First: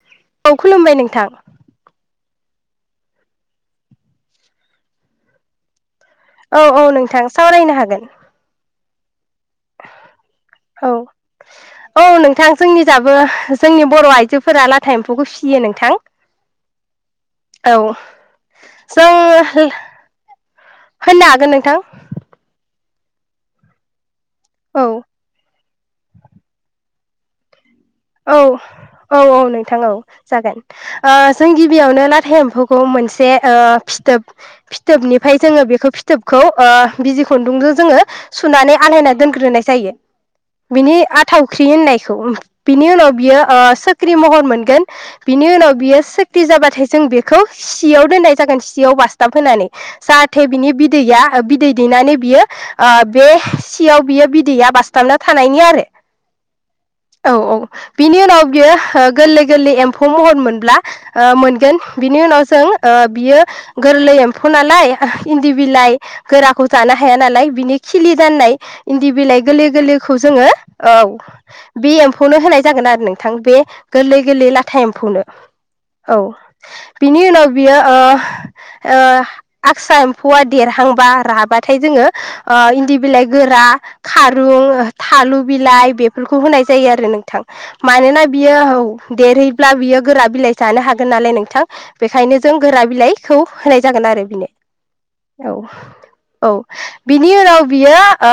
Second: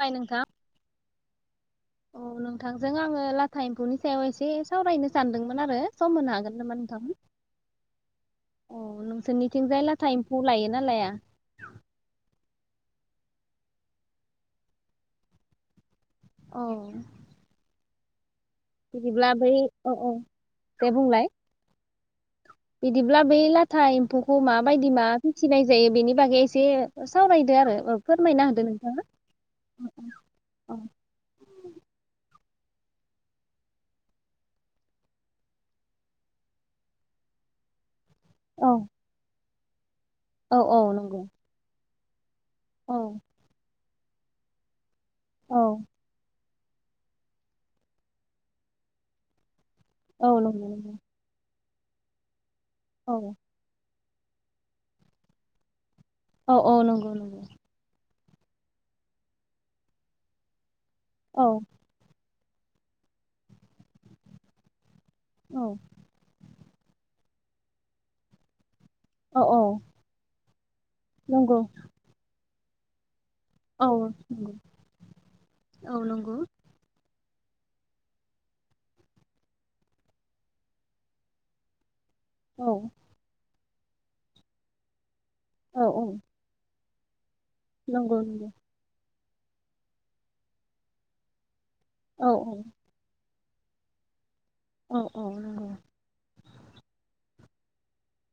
बाय नोंथां औ खुलुमबाय नोंथां। औ नोंथांजों आङो लाथा एम्फौनि सायाव एसे सावरायनो सानदोंमोन आरो। सम होनो हागोन औ नामा औ नोंथां सावरायनो हागोन। औ नोंसोरनिथिंजाय लाथा एम्फौ लायो ना औ लाया? औ नोंथां जोंनि जाबो जोंनि बर' आइजोफोरा लाथा एम्फौखौ फिसियो नोंथां। औ औ। जों बिदिब्ला बै अ औ दे बुंलाय? होननो हागोन नोंथां बिदिब्ला बै लाथा एम्फौ खौ मा औ बायदि मा फिसिनाय जायो बेनि बागै एसे सावरायदो आरो। फोरमायना औ होदो नोंथाङा औ औ नोंथां औ जागोन औ ओ जों गिबियावनो लाथा एम्फौ खौ मोनसे ओ फिथोब फिथोबनिफ्राय जोङो बेखौ फिथोबखौ ओ बिजि खुन्दुंजों जोङो औ सुनानै आलायना दोनग्रोनाय जायो। औ औ बिनि नंगौ आथावख्रि होननाय स [unintelligible] बिनि औ उनाव बियो ओ सो ख्रि महर मोनगोन। बिनि औ उनाव बियो सो सिखिरि जाबाथाय जों बेखौ सियाव दोननाय जागोन सियाव बास्थाब होनानै। औ जाहाथे नंगौ बिनि नंगौ बिदैया ओ बिदै दैनानै बियो ओ बे औ सियाव बियो बिदैया बास्थाबना थानायनि आरो औ औ नंगौ न औ [unintelligible] बिनि उनाव बियो ओ गोरलै गोरलै एम्फौ महर मोनब्ला बि ओ औ मोनगोन बिनि उनाव जों ओ बियो गोरलै एम्फौ नालाय इन्दि औ बिलाइ गोरा खौ जानो हाया नालाय बिनि खिलि जेननाय इन्दि बिलाइ औ गोरलै औ गोरलैखौ जोङो औ नंगौ बे एम्फौ नो होनाय जागोन आरो नोंथ थां बे औ गोरलै गोरलै नंगौ लाथा एम्फौनो औ बिनि उनाव बियो ओ ओ आदसा एम्फौआ देरहांबा राबाथाय जोङो ओ औ इन्दि बिलाइ गोरा खारुं थालु औ बिलाइ औ बेफोरखौ होनाय जायो आ रो नोंथां नंगौ मानोना नंगौ बियो हौ देरहैब्ला बियो गोरा बिलाइ जानो हागोन नालाय नोंथां औ बेखायनो जों गोरा बिलाइ खौ होनाय जागोन आरो बिनो औ औ नंगौ औ औ बि नि उनाव बियो ओ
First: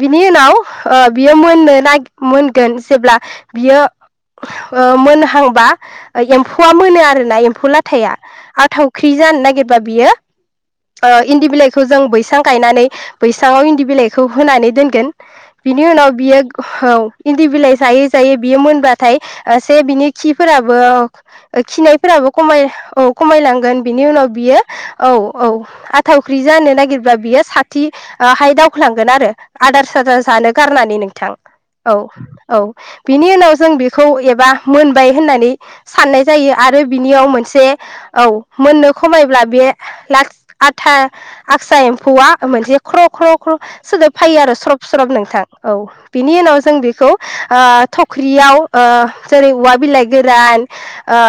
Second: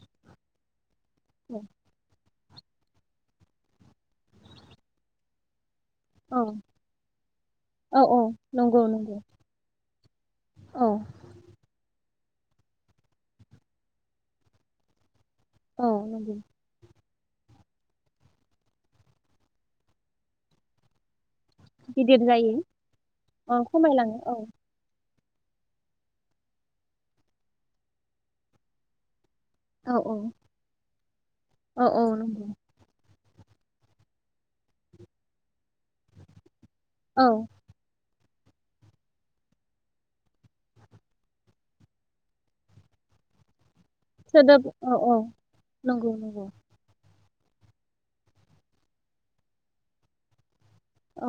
बिनि उनाव ओ बियो औ मोननो नागि मोनगोन जेब्ला बियो ओ मोनहांबा ओ औ एम्फौआ मोनो आरोना एम्फौ औ लाथाया औ आ नंगौ थावख्रि नंगौ जानो नागिरबा बियो औ ओ इन्दि बिलाइखौ जों बैस सां गायनानै बैसाङाव इन्दि बिलाइखौ होनानै दोनगोन बिनि औ उनाव नंगौ बियो औ इन्दि बिलाइ जायै जायै बियो मोनबाथाय ओ-से बिनि खिफोराबो गिदिर खिनायफोराबो जायो खमाय औ औ खमायलांगोन बिनि खमायलाङो उनाव औ बियो औ। औ आथावख्रि जानो नागिरब्ला बियो साथि ओ-हाय दावखोलांगोन आरो। आदार औ औ सादार जानो गारनानै नोंथां औ औ। बिनि उनाव जों बेखौ एबा मोनबाय होननानै साननाय जायो। आरो औ बिनियाव मोनसे औ मोननो खमायब्ला बे लाथ आथा आक्सा एम्फौआ मोनसे ख्र' ख्र' ख्र। सोदोब फायो आरो स्रब औ स्रब औ नोंथां औ नंगौ बिनि नंगौ उनाव जों बेखौ ओ-थख्रियाव ओ-जेरै औवा बिलाइ गोरान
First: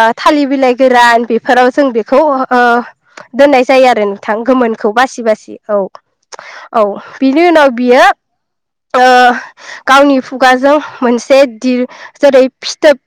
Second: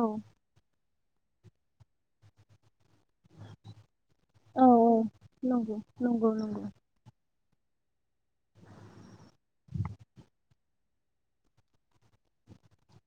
औ थाल बिलाय। गोरान बेफोराव जों बेखौ ओ-दोननाय जायो आरो नों। थां औ औ गोमोनखौ बासि बासि नंगौ औ नंगौ नंगौ औ। बिनि उनाव बियो। ओ-गावनि खुगाजों मोनसे दिर जेरै फिथोब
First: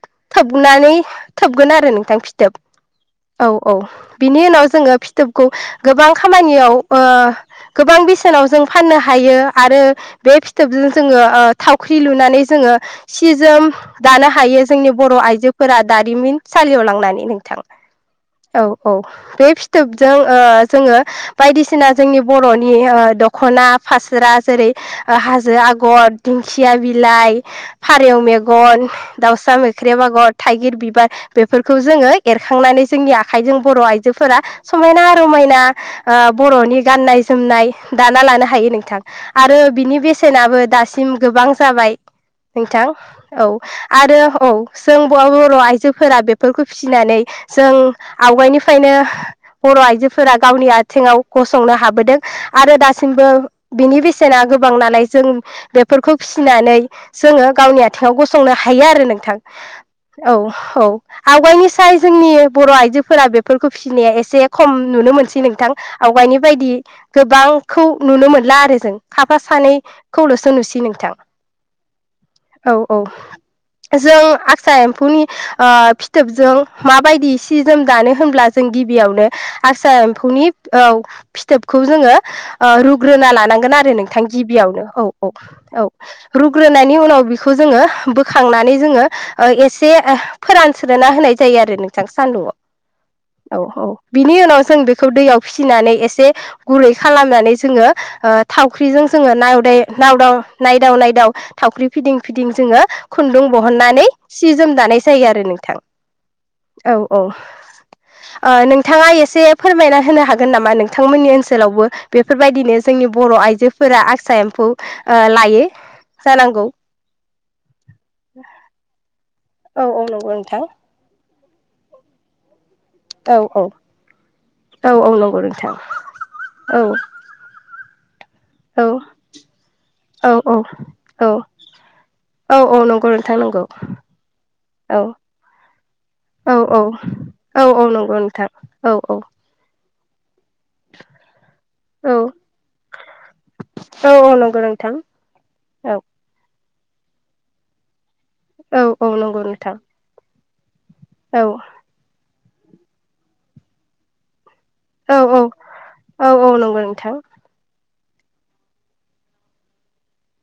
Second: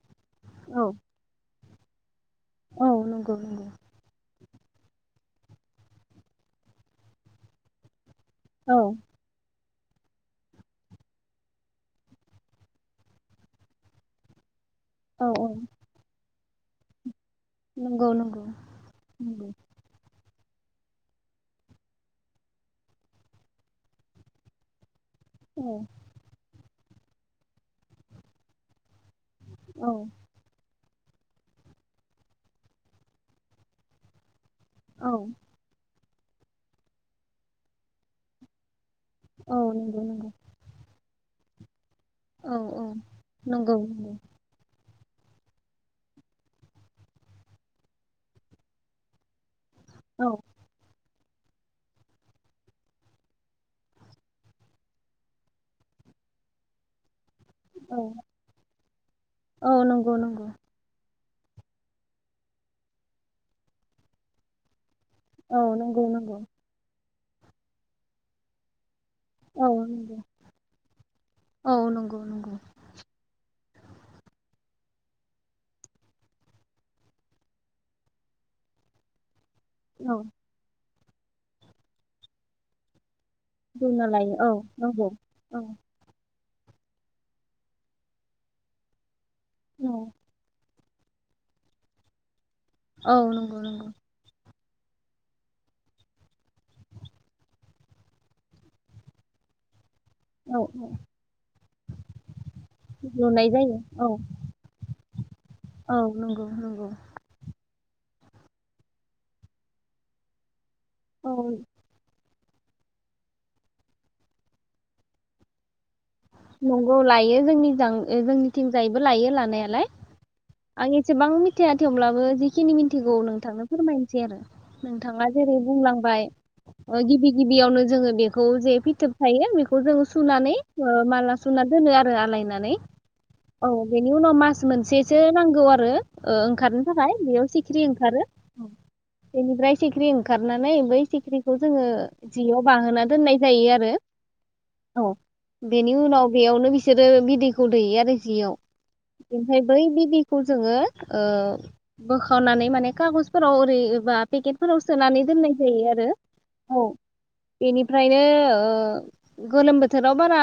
औ थोबनानै थोब गोन आरो नोंथां। थाब औ नंगौ औ नंगौ औ बिनि उनाव जोङो फिथोब। खौ गोबां खामानियाव ओ-गोबां बिस नाव जों औ फाननो हायो। आरो बे फिथोबजों जोङो ओ-थावख्रि लुनानै जोङो सि जोम दानो हायो। जोंनि बर' औ औ आइजोफोरा दारिमिन। सालियाव लांनानै नै। थां नंगौ नंगौ औ औ नंगौ बे फिथोब। ओ-जोङो बायदिसिना जोंनि बर'नि ओ-दख'ना फास्रा जेरै हाजो औ आगर दिंखि खिया बिलाइ फारेव मेगन। दाउसा औ मोख्रेब आगर थाइगिर बिबार। बेफोरखौ जोङो एरखांनानै जोंनि आखाइजों बर' आइजोफोरा औ समायना रमायना आ बर'नि गाननाय जोमनाय दाना लानो हायो नोंथां। आरो औ बिनि नंगौ नंगौ बेसेनाबो दासिम गोबां जाबाय औ नोंथां औ नंगौ नंगौ आरो औ। जों बर' आइजोफोरा बेफोरखौ फिसिनानै जों आवगायनिफ्रायनो बर' औ आइजोफोरा गावनि आथिंङाव गसंनो हाबोदों आरो दासिमबो बिनि बेसेना गोबांनानै जों बेफोरखौ फिसिनानै जोङो गावनि औ आथिङाव गसंनो हायो आरो नोंथां औ नंगौ औ नंगौ औ। आवगायनि साय जोंनि बर' आइजोफोरा बेफोरखौ फिसिनाया एसे खम नुनो मोनसै औ नोंथां नंगौ नंगौ आवगायनि बायदि गोबांखौ नुनो मोनला आरो जों। खाफा औ नंगौ सानैखौल'सो नुसै नोंथां औ नंगौ नंगौ। औ औ। जों आतसा एम्फौनि ओ फिथोबजों माबायदि सि जोम दानो होनब्ला जों गिबियावनो आचसा औ एम्फौनि औ फिथोबखौ जोङो रुगो ग्रोना लानांगोन आरो रुना नोंथां लायो औ गिबियावनो नंगौ औ औ औ। रुग्रोनायनि उनाव बिखौ जोङो बोखांनानै जोङो औ एसे फोरान सोलोना होनाय जायो आरो नोंथां सान्दुंआव। औ नंगौ नंगौ। नि उनाव जों बेखौ दैयाव फिसिनानै एसे गुरै खालामनानै जोङो ओ थावख्रिजों जोङो नायदाय नाव दं औ नायदाव नायदाव थावख्रि फिदिं बिदिं जोङो खुन्दुं लुनाय जायो दिहुननानै औ। सि जोम दानाय जायो आरो नोंथां औ नंगौ नंगौ। औ औ। ओ नों थाङा एसे फोरमायना होनो हागोन नामा नों थांमोननि औ ओनसोलावबो बे बेफोरबायदिनो जोंनि बर' आइजोफोरा आसा एम्फौ ओ लायो जानांगौ नंगौ लायो जोंनि जोंनिथिंजायैबो लायो लानाया औ लाय औ नंगौ नोंथां आं एसे गोबां मिथिया थेवब्लाबो जि खिनि मिथिगौ औ औ नोंथांनो फोरमायनोसै आरो औ औ नोंथाङा नंगौ जेरै नोंथां बुंलांबाय औ गिबि गिबियावनो जोङो खौ जे औ फिथोब थायो बेखौ जों औ सुनानै ओ औ माला सुना दोनो आरो औ आलायनानै औ नंगौ नोंथां नंगौ औ बेनि उनाव मास औ मोनसेसो नांगौ आरो ओ औ ओंखारनो औ थाखाय बेयाव औ औ सिख्रि नंगौ ओंखारो नोंथां औ औ बेनिफ्राय। [unintelligible] ओंखारनानै बै सिख्रिखौ जोङो औ जियाव बाहोना दोननाय जायो आरो औ औ नंगौ नोंथां औ। बेनि औ उनाव बे। बेयावनो बिसोरो बिदैखौ दैयो आरो। जियाव औ औ नंगौ ओमफ्राय नोंथां बै बिदिखौ जोङो ओ औ बोखा खननानै माने कागजफोराव ओरैबा पेकेट। फोराव औ सोनानै दोननाय जायो आरो औ नंगौ औ नोंथां बेनि ओमफ्रायनो ओ गोलोम बोथोराव। बारा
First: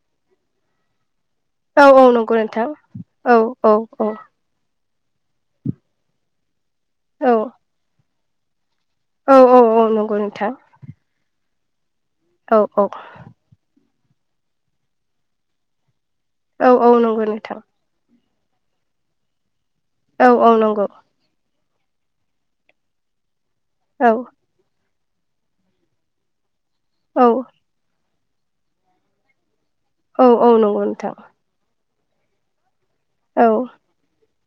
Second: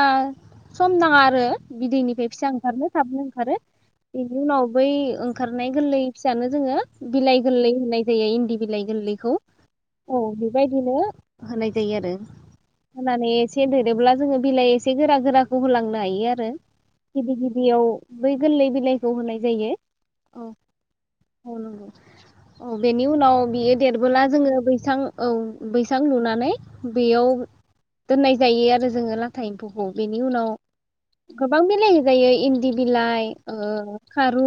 सम नाङा आ आरो औ औ बिदैनिफ्राय नंगौ फिसा नोंथां ओंखारनो थाबनो औ ओंखारो औ बेनि उनाव। बै ओंखारनाय गोरलै फिसानो जोङो औ बिलाइ गोरलै होनाय। जेरै इन्दि। बिलाइ गोरलैखौ औ नंगौ औ नोंथां बेबायदिनो। होनाय। जायो आरो औ औ होनानै एसे। देरब्ला जोङो। बिलाइ एसे गोरा गोराखौ होलाङो। लायो आरो औ औ नंगौ गिबि नोंथां गिबियाव। बै गोरलै बिलाइखौ होनाय जायो। औ औ नंगौ। औ बेेनि उनाव। बियो औ देरबोला जोङो बैसां। औ बैसां लुनानै। औ बेयाव। दोननाय जायो आरो जोङो। [unintelligible] [unintelligible] बेनि औ औ उनाव नंगौ नोंथां गोबां बिलाइ जायो इन्दि। बिलाइ औ ओ खा रु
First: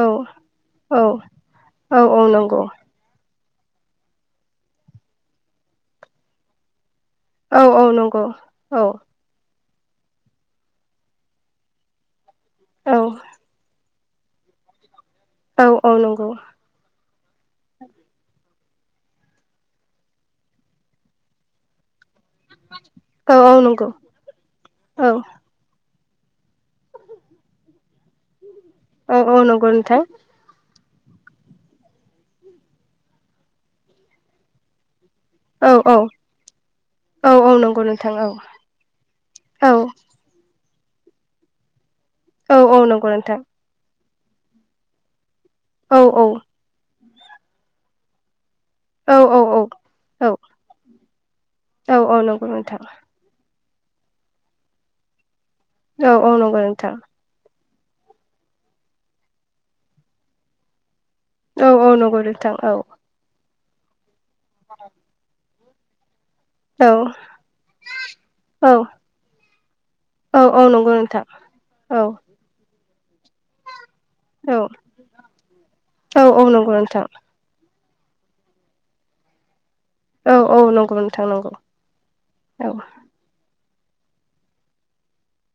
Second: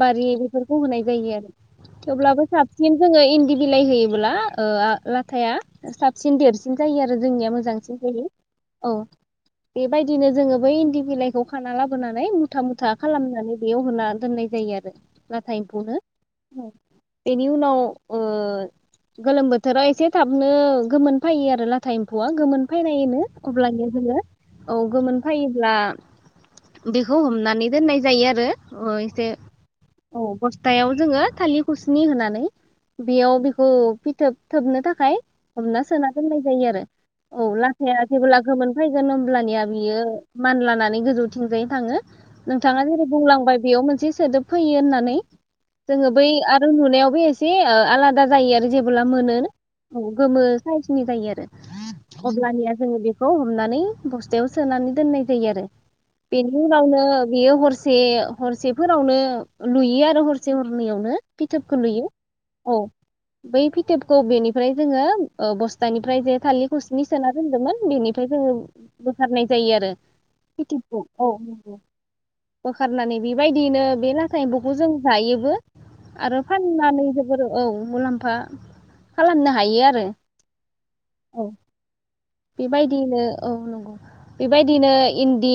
औ बेफोरखौ औ होनाय जायो आरो औ औ थेवब्लाबो नंगौ साबसिन जोङो इन्दि। बिलाइ होयोबोला लाथाया साबसिन देरसिन जायो आरो जोंनिया औ औ मोजांसिन नंगौ जायो औ बेबायदिनो जोङो बै इन्दि बिलाइखौ खाना लाबोनानै मुथा मुथा औ खालामनानै बेयाव होनानै दोननाय जायो आरो नाथाय औ एम्फौनो औ नंगौ बेनि उनाव ओ गोलोम बोथोराव एसे थाबनो गोमोन फैयो आरो लाथा एम्फौआ गोमोन फैनाय औ औ नंगौ अब्लानि जोङो औ गोमोन फैयोब्ला बिखौ हमनानै दोननाय जायो आरो ओ औ एसे औ नंगौ नोंथां औ बस्थायाव जोङो थालि खुसनि होनानै बेयाव बेखौ फिथोब थोबनो थाखाय औ हमना औ सोना दोननाय जायो आरो औ नंगौ लाथाया नोंथां जेब्ला औ गोमोन फैगोन होमब्लानिया औ बियो मानलाना बे गोजौ थिंजायनो थाङो औ नोंथाङा जेरै नंगौ नोंथां बुंलांबाय बेयाव मोनसे सोदोब फैयो होननानै औ जोङो औ बै आरो नुनायाव बे एसे ओ आलादा जायो आरो जेब्ला औ मोनो औ गोमो साइसनि जायो आरो औ औ नंगौ अब्लानिया नोंथां बेखौ हमनानै बस्थायाव सोनानै दोननाय जायो आरो औ औ बेनि नंगौ नोंथां उनावनो बेयो हरसे से हरसेफोरावनो लुयो आरो हरसे हरनैयावनो औ फिथोबखौ औ लुयो नंगौ नोंथां औ बै फिथोब खौ बेनिफ्राय जोङो ओ बस्थानिफ्राय जे थालि औ खुसनि सोना सोदोमोन बेनिफ्राय जोङो औ बोखारनाय जायो आरो औ औ नंगौ नोंथां औ औ होखारनानै बेबायदियैनो बे लाथा एम्फौखौ जों जायोबो औ आरो औ नंगौ फाननानै नोंथां जोबोर औ मुलाम्फा खालामनो हायो आ- औ औ नंगौ नोंथां नंगौ। औ बेबायदियैनो औ नंगौ बेबायदिनो इन्दि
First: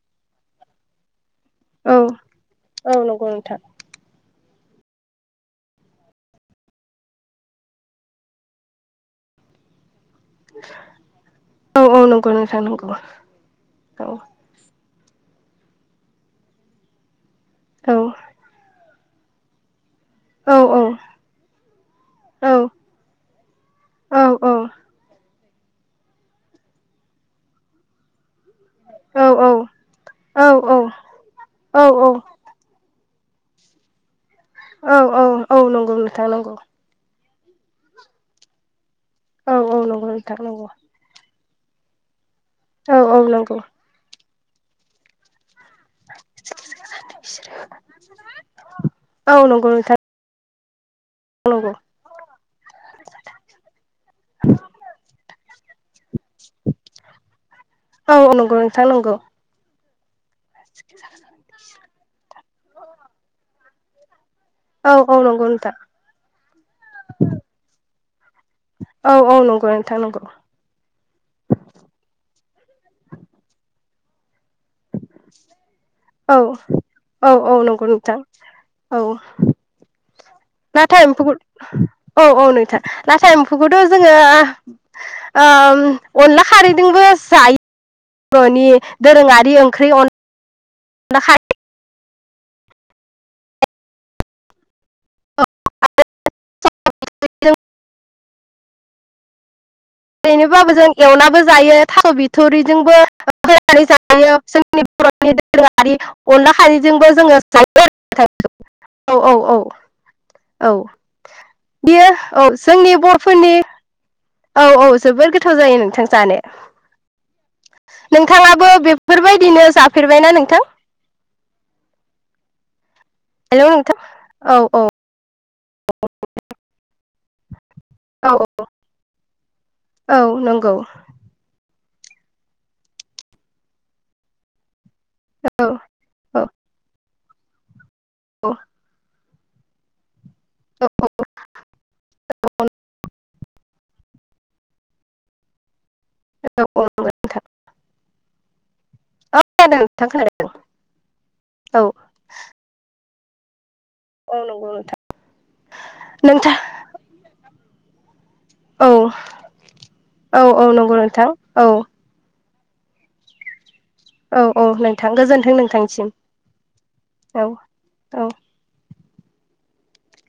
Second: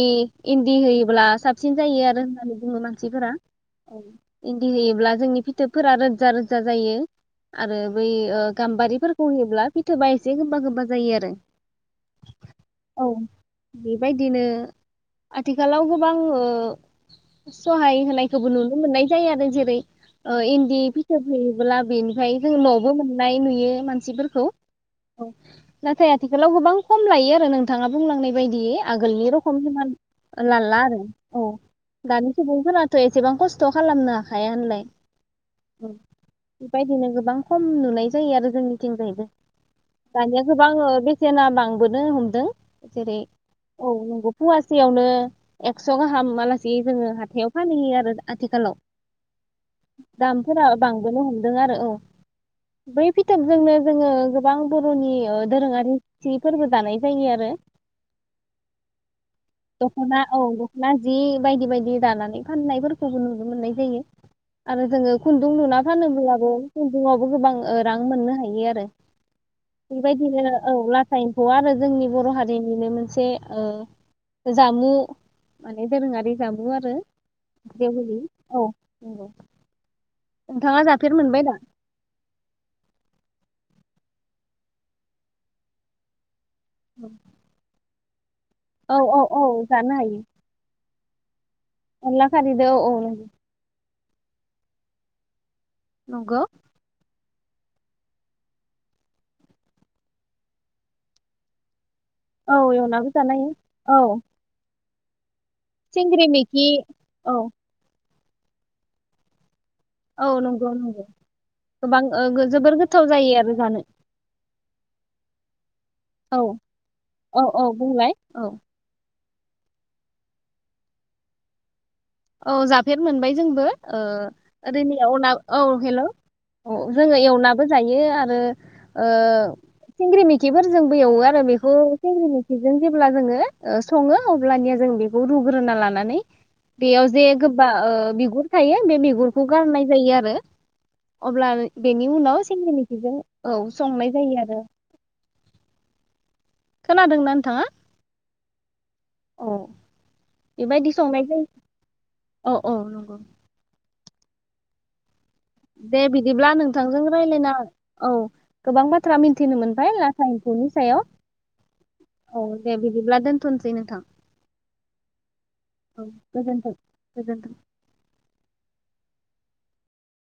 इन्दि होयोब्ला साबसिन औ जायो आरो होननानै बुङो औ नंगौ मानसिफोरा नोंथां औ। इन्दि होयोब्ला जोंनि फिथोबफोरा रोजा रोजा जायो आरो बै अ गाम्बारिफोरखौ होयोब्ला फि थोबा एसे गोबा-गोबा जायो आरो। औ औ नंगौ नोंथां नंगौ औ। बेबायदिनो आथिखालाव गोबां ओ औ सहाय होनायखौबो नुनो मोननाय जायो आरो जिरै ओ औ इन्दि फिथोब होयोब्ला बेनिफ्राय औ जों न'बो मोननाय नुयो औ मानसिफोरखौ औ। नाथाय आथिखालाव गोबां खम लायो आरो नोंथाङा बुंलांनाय बायदि आगोलनि औ रखम हिमान औ लाला आरो औ दानि सुबुंफोरा थ' एसेबां खस्थ' खालामना। औ औ औ नंगौ नोंथां नंगौ। बेबायदिनो गोबां खम नुनाय जायो आरो जोंनि थिंजायबो औ नंगौ नोंथां दानिया नंगौ औ गोबां अ बे सेना बांबोनो हमदों। जेरै औ नंगौ औ नंगौ। फुवासेयावनो एक्स' गाहाम आलासि जोङो हाथायाव फानहैयो आरो आथिखालाव औ नंगौ नोंथां दाम। [unintelligible] बांबोनो हमदों नंगौ आरो औ बै फिथोबजोंनो जोङो गोबां बर'नि अ दोरोङारि जिफोरबो दानाय जायो आरो। औ औ नंगौ नोंथां नंगौ दखना। औ दख'ना जि बायदि बायदि दानानै फाननायफोरखौबो नुनो मोननाय जायो आरो औ औ जोङो नंगौ खुन्दुं नोंथां लुना फानोब्लाबो खुन्दुंआवबो गोबां अ रां मोननो हायो आरो औ औ नंगौ नोंथां नंगौ बेबायदिनो अब्ला एम्फौ आरो जोंनि बर' हारिनिनो मोनसे ओ जामु। माने दोरोङारि औ जामु आरो औ औ नंगौ नोंथां देवलि औ नंगौ। नोंथाङा लाथा जाफेर एम्फौखौ मोनबाय दा औ औ नोंथां लाथा एम्फौखौथ' जोङो ओ अनला खारैजोंबो जायो बर'नि औ औ औ दोरोङारि ओंख्रि जानो अन हायो दखाय अनला खारिदो औ नंगौ बे [unintelligible] ओरैनोबाबो जों एवनाबो जायो। थास' औ बिथरिजोंबो एवनाबो जानो हायो होनानै औ जायो ‌। नि [unintelligible] सिंग्रि [unintelligible] अनला मैखि खारैजोंबो औ जोङो‌ जायो [unintelligible] [unintelligible] औ औ औ औ नंगौ नंगौ गोबां बियो औ ओ जोबोर जोंनि गोथाव जायो बर'फोरनि आरो जानो। औ औ जोबोर गोथाव जायो [unintelligible] औ औ औ बुंलाय, औ नोंथाङाबो बेफोरबायदिनो जाफेरबायना नोंथां? औ जा फेर मोनबाय जोंबो हेलौ नोंथां औ औ ओरैनि आव औ हेल' औ जों एवनाबो बो जायो औ आरो औ सिंग्रि नंगौ मिखिफोरजोंबो एवो आरो बेखौ सिंग्रिमिखिजों जेब्ला जोङो सङो अब्लानिया जों बे खौ औ रुग्रोना लानानै औ जे गोबा ओ बिगुर औ थायो बे बिगुर खौ गारनाय जायो आरो, औ अब्ला बेनि उनाव सिंग्रिमिखिजों औ संनाय जायो आरो औ नंगौ खोनादोंना नोंथां नोंथाङा? औ [unintelligible] थ बेबायदि संनाय जायो औ औ उम औ नंगौ नोंथां दे बिदिब्ला नोंथां नोंथांजों रायज्लायना औ गोबां औ बाथ्रा मिथिनो मोनबाय लाटा औ औ एम्फौनि नंगौ सायाव। नोंथां औ औ दे बिदिब्ला दोनथनोसै नों औ औ नोंथां गोजोन्थों औ नोंथांनिसिम गोजोनथों गोजोनथों औ औ